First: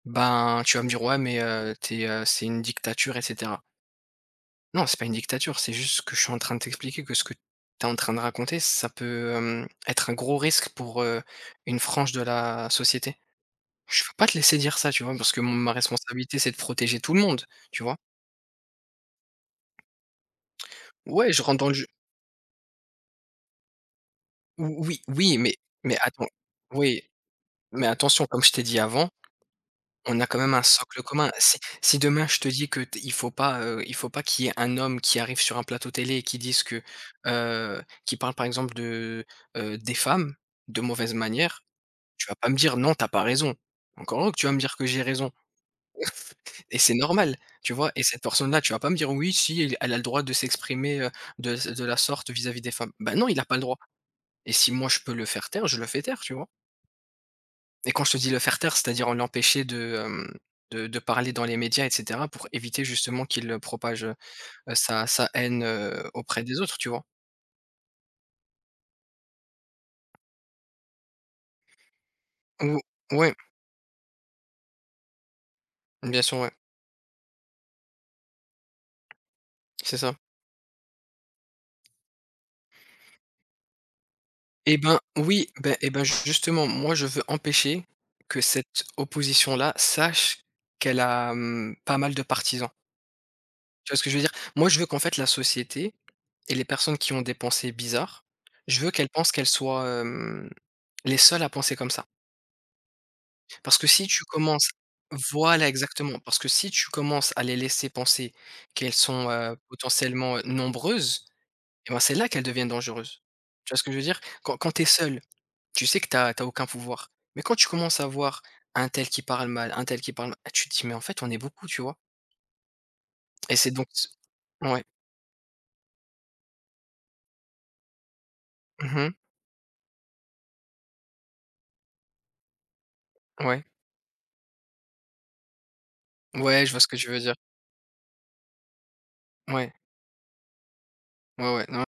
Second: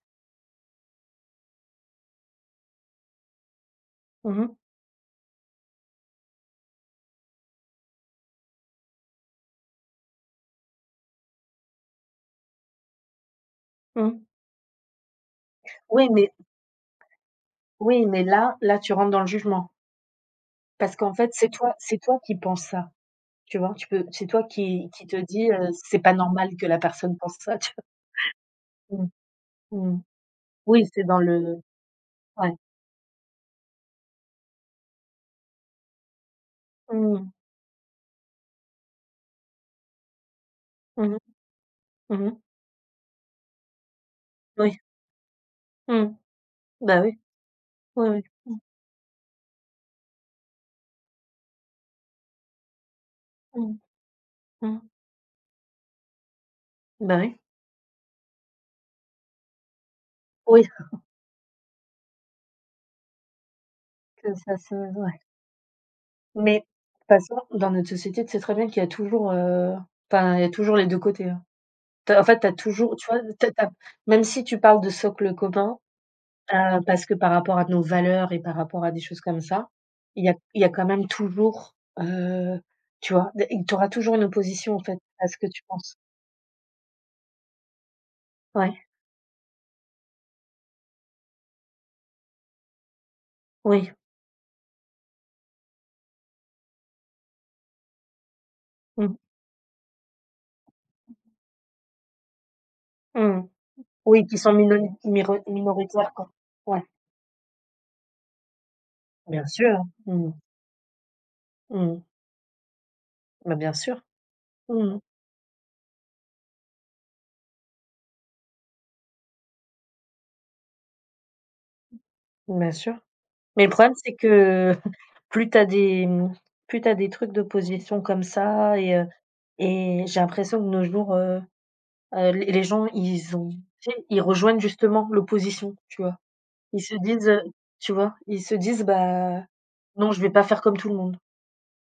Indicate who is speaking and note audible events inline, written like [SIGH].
Speaker 1: Ben, tu vas me dire: «Ouais mais heu, tu es, heu c'est une dictature et cetera.»
Speaker 2: Mmh mh.
Speaker 1: Non c'est pas une dictature, c'est juste que je suis en train de t'expliquer que ce que tu es en train de raconter, ça peut, hem, être un gros risque pour, heu, une frange de la société. Je peux
Speaker 2: Mmh.
Speaker 1: pas te laisser dire ça, tu vois? Parce que m ma
Speaker 2: Oui, mais
Speaker 1: responsabilité c'est de protéger tout le monde, tu vois?
Speaker 2: Oui, mais là là, tu rentres dans le jugement. Parce qu'en fait,
Speaker 1: Ouais je
Speaker 2: c'est
Speaker 1: rentre dans le
Speaker 2: toi
Speaker 1: jeu
Speaker 2: c'est toi qui penses ça, tu vois? Tu peux c'est toi
Speaker 1: Ou
Speaker 2: qui
Speaker 1: oui,
Speaker 2: qui te
Speaker 1: oui
Speaker 2: dis,
Speaker 1: mais
Speaker 2: heu:
Speaker 1: mais
Speaker 2: «C'est pas
Speaker 1: attends.
Speaker 2: normal que la
Speaker 1: Oui
Speaker 2: personne pense ça», tu vois?
Speaker 1: mais attention comme je t'ai dit
Speaker 2: Mmh.
Speaker 1: avant,
Speaker 2: Mmh mh.
Speaker 1: on a quand même un
Speaker 2: Oui,
Speaker 1: socle
Speaker 2: c'est dans
Speaker 1: commun. Si
Speaker 2: le
Speaker 1: si demain je te
Speaker 2: ouais.
Speaker 1: dis que t il faut pas, heu, il faut pas qu'il y ait un homme qui arrive sur un plateau télé et qui dise que,
Speaker 2: Mmh.
Speaker 1: heu qui parle par exemple de, heu, des femmes, de
Speaker 2: Mmh
Speaker 1: mauvaise
Speaker 2: mh.
Speaker 1: manière.
Speaker 2: Mmh
Speaker 1: Tu vas
Speaker 2: mh.
Speaker 1: pas me dire; «Non tu as pas raison» encore heureux que tu vas me dire
Speaker 2: Oui.
Speaker 1: que j'ai raison.
Speaker 2: Mmh.
Speaker 1: Et c'est
Speaker 2: Bah, oui.
Speaker 1: normal, tu vois? Et
Speaker 2: Ouais,
Speaker 1: cette
Speaker 2: ouais mmh.
Speaker 1: personne-là, tu vas pas me dire: «Oui, si elle a elle a le droit de s'exprimer, heu, de z de la sorte, vis-à-vis des femmes.» bah non il a pas le droit
Speaker 2: Mmh.
Speaker 1: et si
Speaker 2: Mmh.
Speaker 1: moi je peux le faire taire, je le fais taire, tu vois?
Speaker 2: Bah, oui.
Speaker 1: Et quand je te dis le faire taire, c'est-à-dire en l'empêcher de, hem,
Speaker 2: Oui!
Speaker 1: de de
Speaker 2: [CHUCKLES]
Speaker 1: parler dans les médias et cetera pour éviter justement qu'il, heu, propage, heu
Speaker 2: Que ça
Speaker 1: heu,
Speaker 2: ce
Speaker 1: sa
Speaker 2: ouais.
Speaker 1: sa haine, heu, auprès des
Speaker 2: Mais
Speaker 1: autres, tu vois!
Speaker 2: façon dans notre société, tu sais très bien qu'il y a toujours, heu, enfin il y a toujours les 2 côtés, hein. Tu as en fait, tu as
Speaker 1: Ou
Speaker 2: toujours, tu vois tu
Speaker 1: ouais.
Speaker 2: sais, tu as tu as, même si tu parles de socle commun,
Speaker 1: Bien sûr, ouais.
Speaker 2: heu, parce que par rapport à nos valeurs et par rapport à des choses comme ça.
Speaker 1: C'est ça.
Speaker 2: Il y a il y a quand même toujours, heu, tu vois, des et tu auras toujours une opposition
Speaker 1: Et
Speaker 2: en fait
Speaker 1: ben
Speaker 2: à ce
Speaker 1: oui!
Speaker 2: que tu
Speaker 1: Beh et
Speaker 2: penses.
Speaker 1: ben, ju justement moi je veux empêcher que
Speaker 2: Ouais.
Speaker 1: cette opposition-là sache qu'elle a, mmh, pas mal de partisans. Tu
Speaker 2: Oui.
Speaker 1: vois ce que je veux dire? Moi je veux qu'en fait la société et les personnes qui ont des pensées bizarres, je veux qu'elles
Speaker 2: Mmh.
Speaker 1: pensent qu'elles soient, hem, les seules à penser comme ça.
Speaker 2: Mmh mh.
Speaker 1: Parce que si tu
Speaker 2: Oui, qui sont
Speaker 1: commences
Speaker 2: minoni miro
Speaker 1: voilà
Speaker 2: minoritaires,
Speaker 1: exactement!
Speaker 2: quoi.
Speaker 1: Parce que si
Speaker 2: Ouais.
Speaker 1: tu commences à les laisser penser qu'elles sont,
Speaker 2: Bien
Speaker 1: heu,
Speaker 2: sûr, hein. Mmh mh.
Speaker 1: potentiellement, heu, nombreuses et bah,
Speaker 2: Mmh.
Speaker 1: c'est là qu'elles deviennent dangereuses.
Speaker 2: Bah,
Speaker 1: Tu
Speaker 2: bien
Speaker 1: vois ce que je
Speaker 2: sûr.
Speaker 1: veux dire? Quand quand tu es
Speaker 2: Mmh mh.
Speaker 1: seul, tu sais que tu as tu as aucun pouvoir mais quand tu commences à voir untel qui parle mal, untel qui parle mal, tu te dis: «Eh mais en fait, on est beaucoup», tu vois.
Speaker 2: Bien sûr.
Speaker 1: Et
Speaker 2: Mais le
Speaker 1: c'est donc
Speaker 2: problème,
Speaker 1: ce
Speaker 2: c'est que, heu,
Speaker 1: ouais.
Speaker 2: [CHUCKLES] plus tu as des, mmh, plus tu as des trucs d'opposition comme ça
Speaker 1: Mmh
Speaker 2: et heu
Speaker 1: mh.
Speaker 2: et j'ai l'impression de nos jours, heu heu, les les gens ils ont
Speaker 1: Ouais.
Speaker 2: tu sais, ils rejoignent justement l'opposition, tu vois?
Speaker 1: Ouais, je vois
Speaker 2: Ils
Speaker 1: ce
Speaker 2: se
Speaker 1: que tu veux
Speaker 2: disent,
Speaker 1: dire.
Speaker 2: heu tu vois ils se disent: «Bah,
Speaker 1: Ouais.
Speaker 2: non je vais pas faire comme tout le monde.»
Speaker 1: Ouais, ouais, non